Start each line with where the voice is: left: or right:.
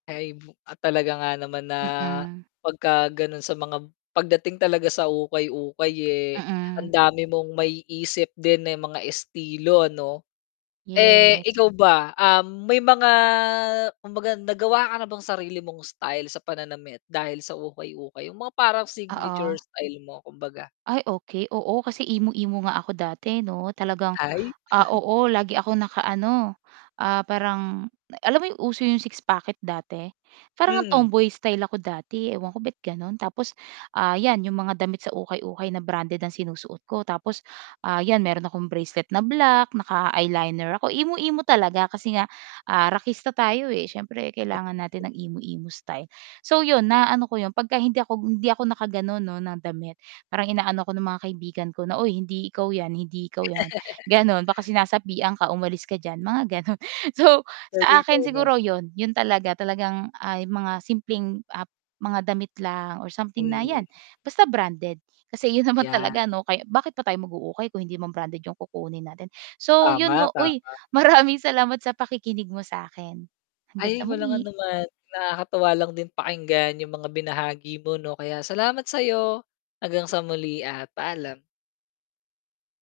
left: Ay, bu ah, talaga nga naman na
right: Mm.
left: pagka gano'n sa mga pagdating talaga sa ukay-ukay, eh, ang
right: Mm.
left: dami mong maiisip din, eh, mga estilo, ano. Eh,
right: Yes.
left: ikaw ba, um, may mga kumbaga nagawa ka na bang sarili mong style sa pananamit dahil sa ukay-ukay? 'Yong mga parang signature
right: Oo.
left: style mo kumbaga.
right: Ay, okey, oo. Kasi emo-emo nga ako dati, 'no. Talagang,
left: Ay.
right: ah, oo, lagi akong naka-ano, ah, parang alam mo 'yong uso 'yong six pocket dati. Para ngang
left: Mm.
right: tomboy-style ako dati, ewan ko ba't gano'n. Tapos, ah, 'yan 'yong mga damit sa ukay-ukay na branded ang sinusuot ko. Tapos, ah, 'yan mayro'n akong bracelet na black, naka-eyeliner ako. Emo-emo talaga kasi nga, ah, rakista tayo, eh, siyempre kailangan natin ng
left: [unintelligible]
right: emo-emo style. So 'yon na ano ko 'yon 'pagka hindi ako hindi ako nakagano'n, 'no, na damit, parang ina-ano ako ng mga kaibigan ko na, "Uy, hindi ikaw 'yan. Hindi ikaw 'yan," gano'n. "baka sinasapian ka, umalis ka diyan." mga gano'n. So, sa
left: Galing,
right: akin
left: eh, 'no?
right: siguro 'yon, 'yon talaga. Talagang, ah, 'yong mga simpleng, ah, mga damit lang or something na
left: Mm.
right: 'yan basta branded kasi 'yon naman
left: Ayan.
right: talaga ano. Kaya bakit pa tayo mag-u-ukay kung hindi naman branded 'yong kukunin natin. So 'yon,
left: Tama,
right: 'no. Uy,
left: tama.
right: maraming salamat sa pakikinig mo sa 'kin. Hanggang
left: Ay,
right: sa
left: walang
right: muli.
left: anuman. Nakakatuwa lang din pakinggan 'yong mga binahagi mo, 'no. Kaya salamat sa 'yo. Hanggang sa muli at paalam.